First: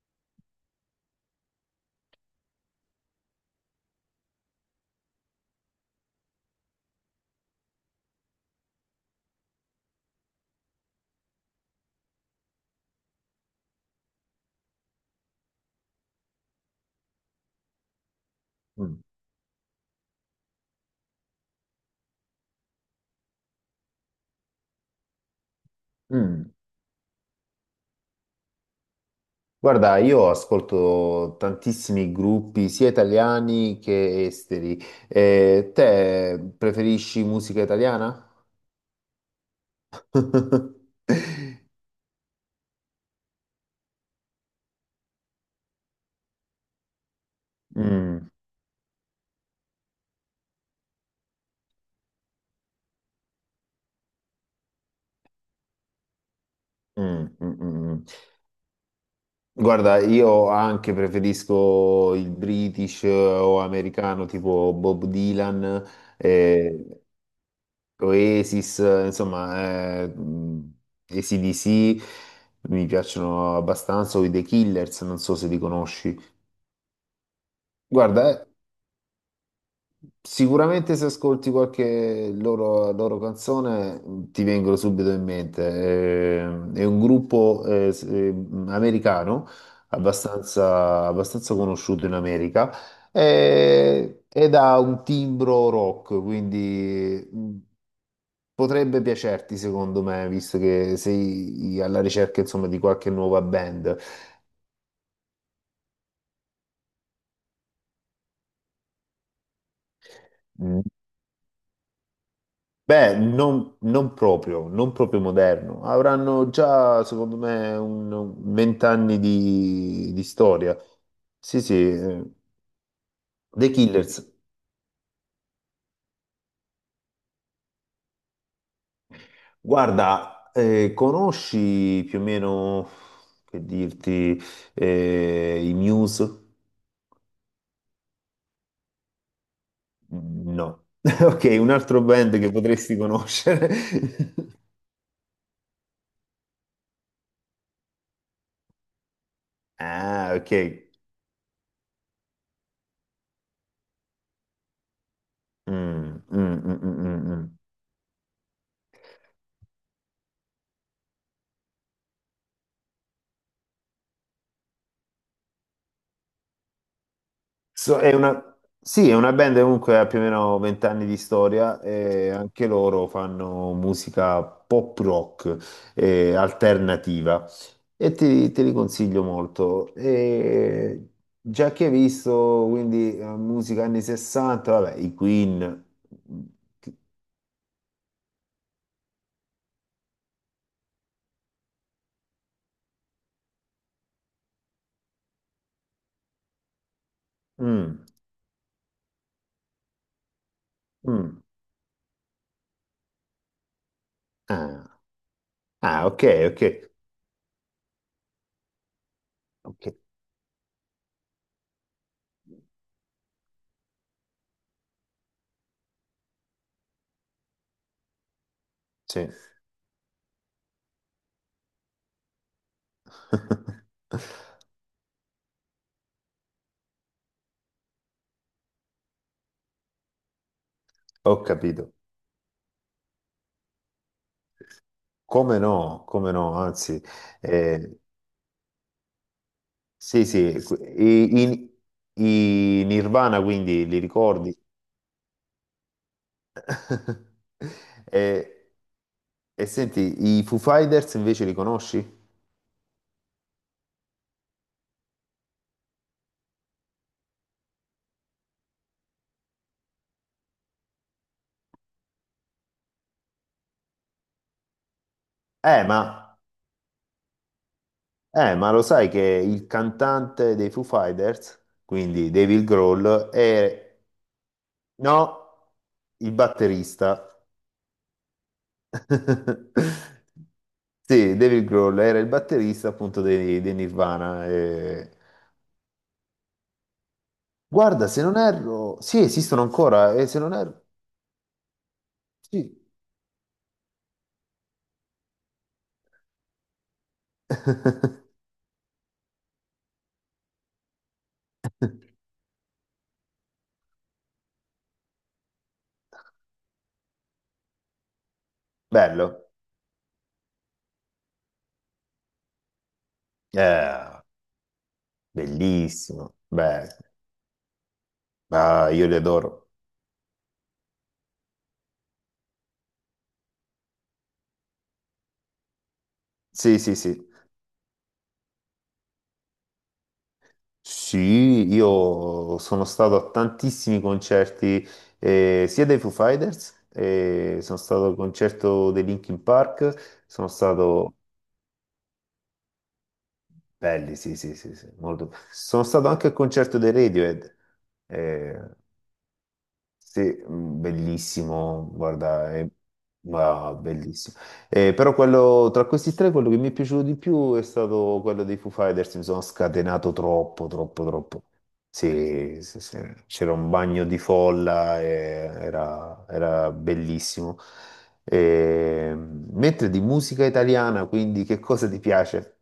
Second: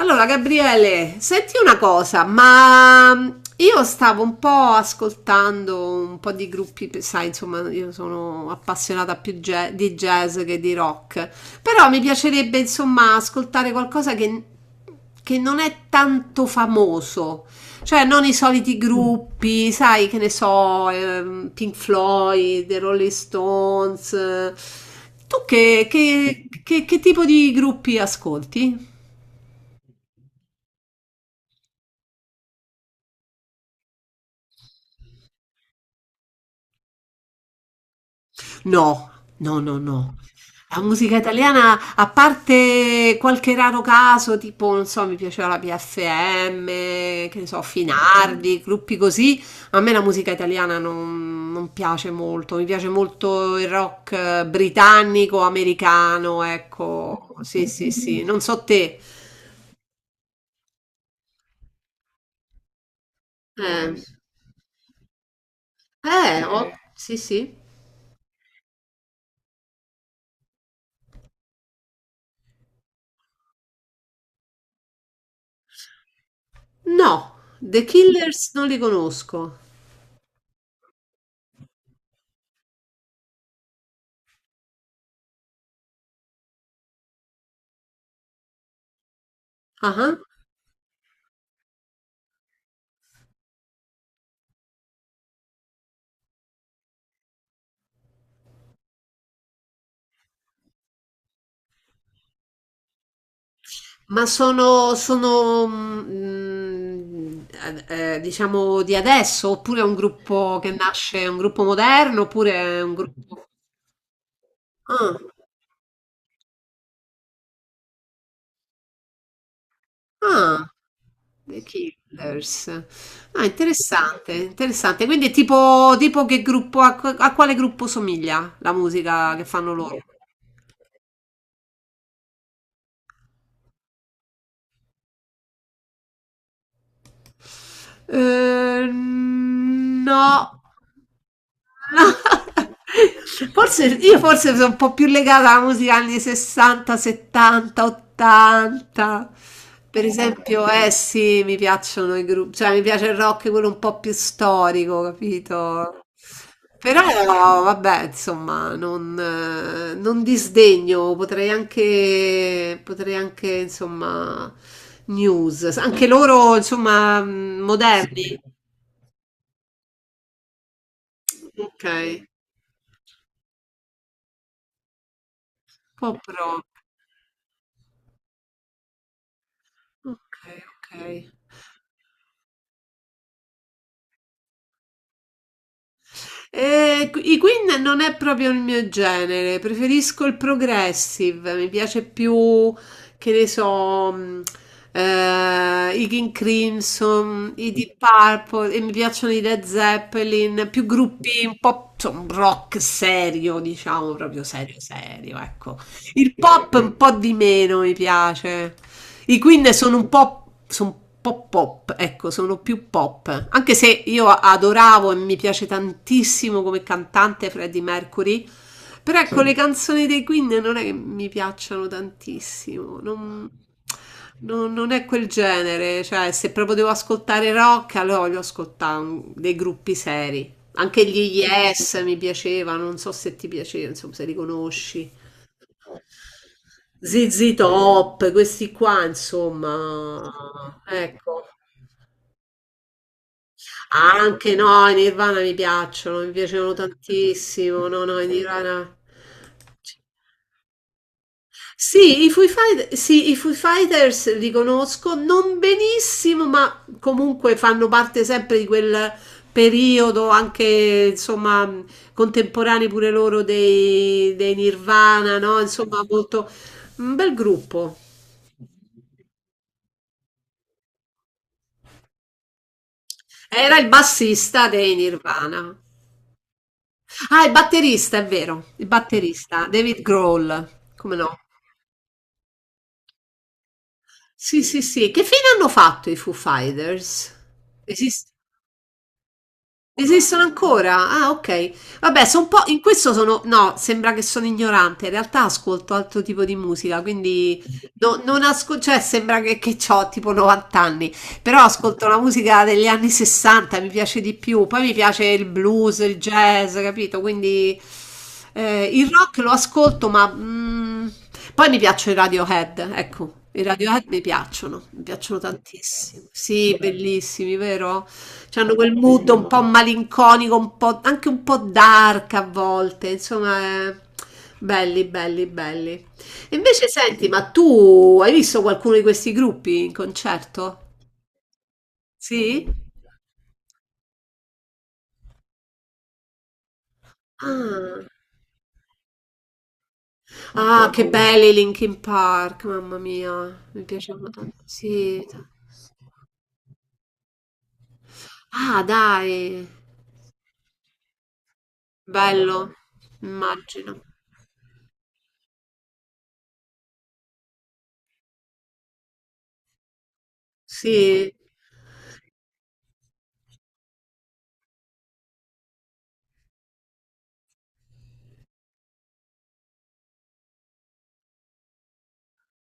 Allora, Gabriele, senti una cosa, ma io stavo un po' ascoltando un po' di gruppi, sai, insomma, io sono appassionata più di jazz che di rock, però mi piacerebbe, insomma, ascoltare qualcosa che non è tanto famoso, cioè non i soliti Mm. gruppi, sai, che ne so, Pink Floyd, The Rolling Stones. Eh. Tu Mm. Che tipo di gruppi ascolti? Guarda, io ascolto tantissimi gruppi, sia italiani che esteri. Te preferisci musica italiana? No, no, no, no. La musica italiana, a parte qualche raro caso, tipo, non so, mi piaceva la PFM, che ne so, Mm, Finardi, gruppi così, a me la musica italiana non piace molto, mi piace molto il rock britannico, americano, ecco, mm, mm, sì, sì, mm. sì, non so te. Guarda, io anche preferisco il British o Eh, americano, tipo Bob Dylan, eh, sì, sì. Oasis, AC/DC mi piacciono abbastanza, o i The Killers, non so se li conosci. No, The Guarda, Killers non li conosco. sicuramente se ascolti qualche loro canzone ti vengono subito in mente. È un gruppo americano Ah ah. Abbastanza conosciuto in America ed ha un timbro rock, quindi potrebbe piacerti secondo me, visto che sei alla ricerca insomma, di qualche nuova band. Ma sono diciamo di adesso, oppure è un gruppo che nasce, è un gruppo moderno, oppure è un Beh, gruppo... non proprio, non Ah, proprio moderno. Avranno già, secondo me, un vent'anni di ah, storia. Sì, The sì, Killers. Ah, The Killers. interessante, interessante. Quindi è tipo, tipo che gruppo, a quale gruppo somiglia la musica che fanno loro? Guarda, conosci più o meno, che dirti, i Muse? No. No. Ok, un altro band che potresti conoscere. Forse io forse sono un po' più legata alla musica anni 60, 70, 80. Per Ah, ok. esempio, eh sì, mi piacciono i gruppi, cioè mi piace il rock quello un po' più storico, capito? Mm, mm, mm, mm, Però mm, mm. vabbè, insomma, non, non disdegno, potrei anche, insomma, news. Anche loro, insomma, È moderni. una, sì, è una band che comunque ha più o meno vent'anni di storia Ok, e anche loro fanno musica pop rock pop rock. alternativa e te li consiglio molto. Ok, E ok. già che hai visto quindi musica anni 60, vabbè, i Queen. I Queen non è proprio il mio genere, preferisco il progressive, mi piace più, che ne so, i King Crimson, i Deep Mm, Purple, e mi piacciono i Led Zeppelin, più mm, gruppi un po' insomma, rock serio, diciamo, proprio serio ah, serio, ecco. ah, ok, Il ok, pop un po' di meno mi piace. I Queen ok, sono un po' pop, ecco, sono più pop. Anche se io adoravo e mi piace tantissimo come cantante Freddie Mercury, però sì. ecco, sì, le canzoni dei Queen non è che mi piacciono tantissimo, non, non è quel genere, cioè se proprio devo ascoltare rock, allora voglio ascoltare dei gruppi seri. Anche gli Ho capito. Yes mi piacevano, non so se ti piaceva, insomma, se li conosci. Come no, come no, anzi. ZZ eh, Top, questi qua, insomma, Sì, sì, ecco. I Nirvana quindi li Anche ricordi? no, i Nirvana mi piacciono, mi piacevano tantissimo. No, no, i E, Nirvana. e senti, i Foo Fighters invece li conosci? Sì, i sì, i Foo Fighters li conosco non benissimo, ma comunque fanno parte sempre di quel periodo anche, insomma, contemporanei pure loro dei Nirvana, no? Eh, Insomma, ma, molto un bel gruppo. Ma lo sai che il cantante dei Foo Fighters, quindi David Grohl, Era è... il bassista dei No, Nirvana. il batterista. Ah, il batterista, è vero, il batterista, David Grohl, come Sì, no? David Grohl era il batterista appunto dei Nirvana. Sì, sì, sì. Che fine hanno fatto i Foo Fighters? Guarda, se Esiste? non erro... Sì, esistono ancora, e se Esistono non erro... ancora? Ah, ok. Vabbè, sono un po'. Sì. In questo sono. No, sembra che sono ignorante. In realtà ascolto altro tipo di musica, quindi non ascolto. Cioè, sembra che ho tipo 90 anni. Però ascolto la musica degli anni 60, mi piace di più. Poi mi piace il blues, il jazz, capito? Quindi il rock Bello. lo ascolto, ma poi mi piacciono i Radiohead, ecco. I Radiohead Eh, mi piacciono tantissimo. Bellissimo, Sì, beh, bellissimi, vero? C'hanno ah, quel io li mood un po' adoro. malinconico, un po', anche un po' dark a volte, insomma, belli, belli, belli. E Sì, invece sì, sì. senti, ma tu hai visto qualcuno di questi gruppi in concerto? Sì, io Sì? sono stato a tantissimi concerti, sia dei Foo Fighters, sono Ah, stato al concerto dei Linkin Park, sono ah, che stato... belli i Linkin Park, mamma mia, mi Belli, piacevano sì, sì, tanto. sì, sì, Sì. molto. Sono stato anche al concerto dei Radiohead. eh, Ah, dai, Sì, bellissimo, guarda, è bello, ma immagino. bellissimo. Però quello, tra questi tre, quello che mi è piaciuto di più è stato quello dei Foo Fighters, mi sono scatenato troppo, troppo, Sì. troppo. Sì, sì, sì, c'era un bagno di folla, era, era bellissimo. Mentre di musica italiana, quindi che cosa ti piace?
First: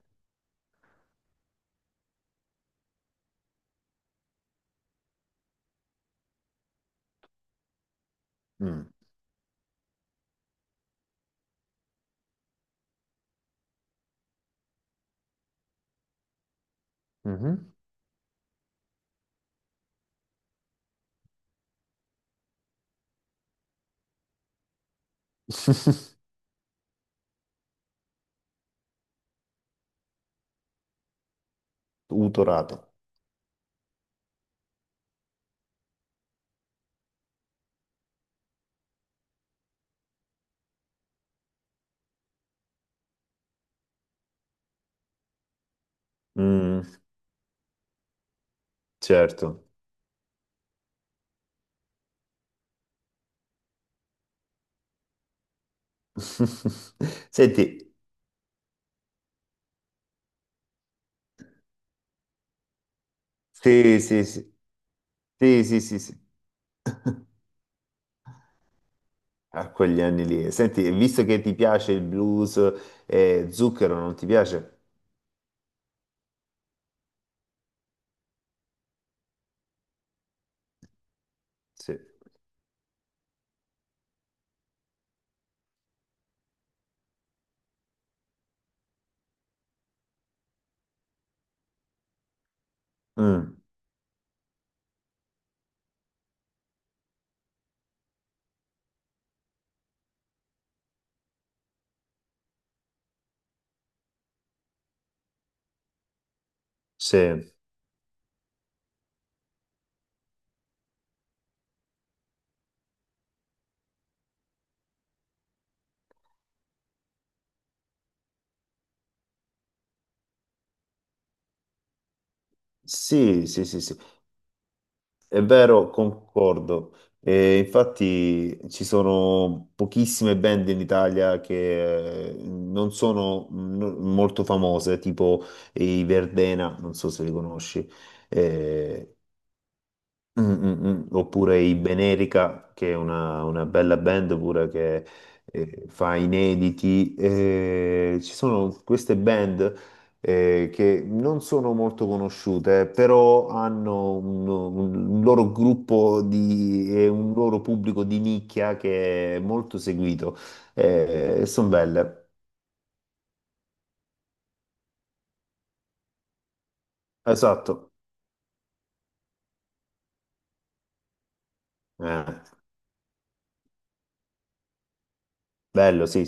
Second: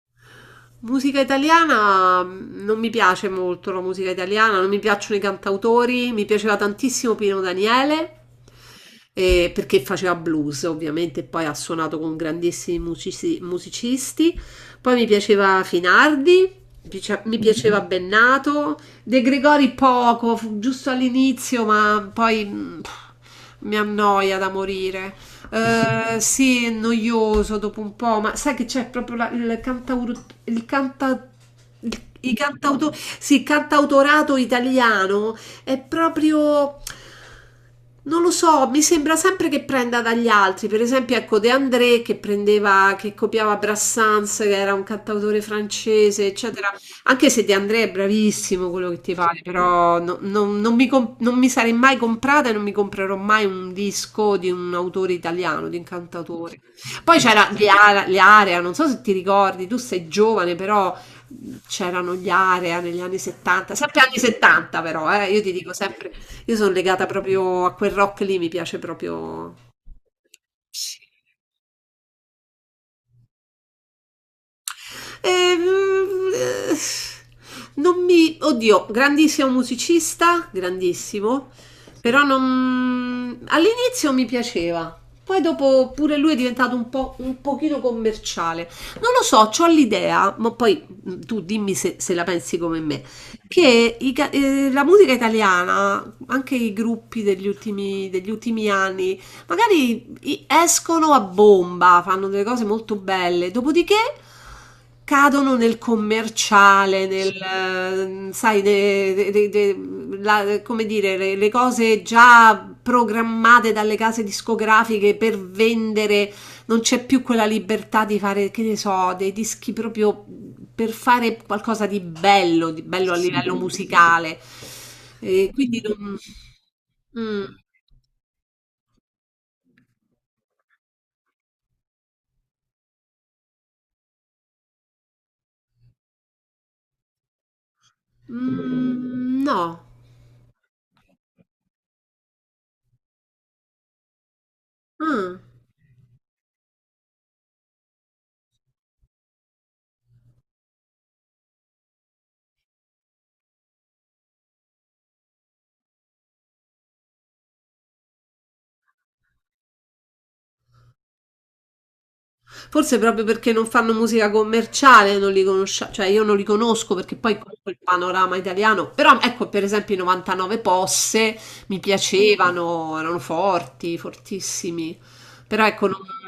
Musica italiana non mi piace molto la musica italiana, non mi piacciono i cantautori, mi piaceva tantissimo Pino Daniele, Mm. Perché faceva blues ovviamente, e poi ha suonato con grandissimi musicisti, poi mi piaceva Finardi, mi Mhm. piaceva Bennato, De Gregori poco, fu giusto all'inizio, ma poi mi annoia da morire. Sì, è noioso dopo un po', ma sai che c'è proprio il cantauro, il canta, i Utorato. Sì, il cantautorato italiano è proprio, non lo so, mi sembra sempre che prenda dagli altri. Per esempio, ecco, De André che prendeva, che copiava Brassens, che era un cantautore francese, eccetera. Mm, Anche se De André è bravissimo quello che ti pare, certo. però non, non mi non mi sarei mai comprata e non mi comprerò mai un disco di un autore italiano, di un cantautore. Poi c'era Senti, gli Area, non so se ti ricordi, tu sei giovane, però c'erano gli Area negli anni 70, sì, sempre anni sì, sì, 70 però, io ti sì, dico sì, sì, sempre, sì, io sono legata proprio a quel rock lì, mi piace proprio. a quegli anni lì. Senti, e visto che ti piace il blues, Zucchero non ti piace? Eh, eh, non mi... Oddio, grandissimo musicista, grandissimo, Sì. però non... All'inizio mi piaceva, poi dopo pure lui è diventato un po' un pochino commerciale. Non lo so, ho l'idea, ma poi tu dimmi se la pensi come me, Mm, che i la musica italiana, anche i gruppi degli ultimi anni, magari escono a bomba, fanno delle cose molto belle, dopodiché cadono nel commerciale, nel, sì, sai, come dire, le cose già programmate dalle case discografiche per vendere, non c'è più quella libertà di fare, che ne so, dei dischi proprio per fare qualcosa di bello a sì, livello sì, sì, sì. musicale. È E quindi vero, non... concordo. Mm, E infatti ci sono pochissime band in Italia che non sono molto famose, tipo i Verdena, non so se li conosci. Eh, mm, no. Mm, mm, mm. Oppure i Benerica, che è una bella band pure che Ah. Fa inediti. Ci sono queste band che non sono molto conosciute, però hanno un loro gruppo di, e un loro pubblico di nicchia che è molto seguito. Sono belle. Forse proprio perché non fanno musica commerciale, non li conosciamo, cioè io non li conosco perché poi conosco Esatto. il panorama italiano, però ecco per esempio i 99 Posse mi Eh, piacevano, erano forti, fortissimi, però ecco, non- bello, sì.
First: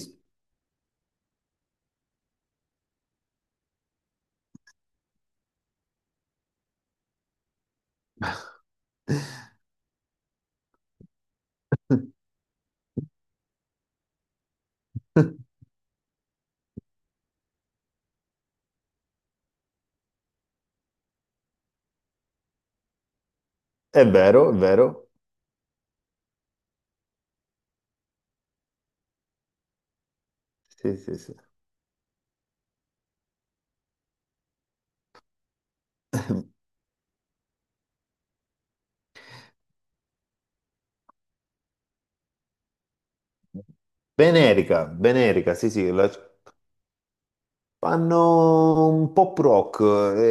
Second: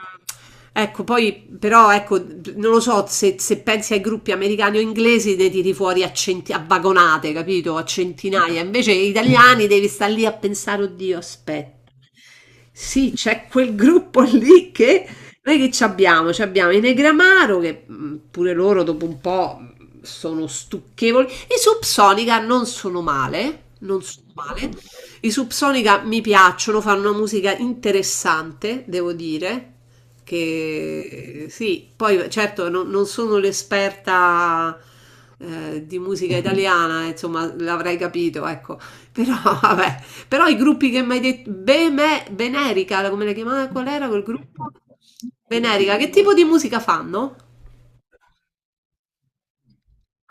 ecco, poi però ecco, non lo so se pensi ai gruppi americani o inglesi ne tiri fuori a vagonate, capito? A centinaia, invece gli italiani devi stare lì a pensare, oddio, aspetta. Sì, c'è quel gruppo lì che noi che ci abbiamo? Ci abbiamo i Negramaro che pure loro dopo un po' sono stucchevoli. I Subsonica non sono male, non È sono vero, è male. vero. I Subsonica mi piacciono, fanno una musica interessante, devo dire. Sì, sì, sì. Che sì, poi certo non, non sono l'esperta di musica italiana, insomma, l'avrei capito, ecco. Però vabbè, però i gruppi che mi hai detto, Benerica, come la chiamava? Qual era quel gruppo? Benerica, Benerica, sì, sì, Venerica, che tipo di musica fanno? fanno un pop rock,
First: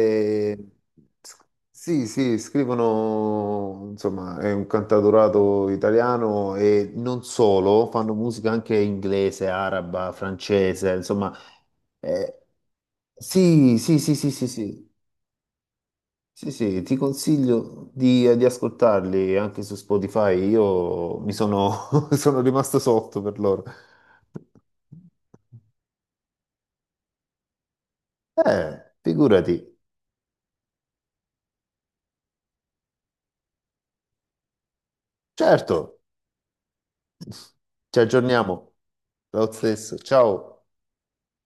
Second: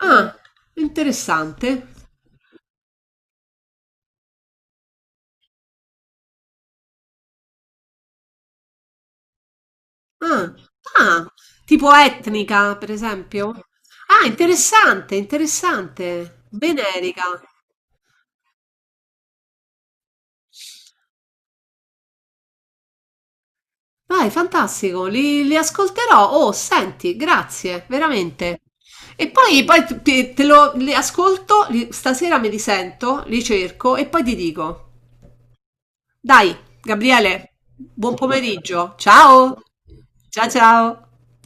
Ah, interessante. sì, sì, scrivono, insomma, è un cantautorato italiano e non solo, fanno musica anche inglese, araba, Ah, francese, ah, insomma, tipo eh, etnica, per esempio? sì, sì, sì, Ah, sì, sì, sì. interessante, interessante. Sì, sì, ti Venerica. consiglio di ascoltarli anche su Spotify. Io mi sono, sono rimasto sotto per loro. Vai, fantastico, li, li ascolterò. Oh, senti, grazie, veramente. E Figurati. Poi te, li ascolto, stasera me li sento, li cerco e poi ti dico. Certo. Dai, Gabriele, Ci buon aggiorniamo. pomeriggio. Lo Ciao. stesso. Ciao Ciao. ciao.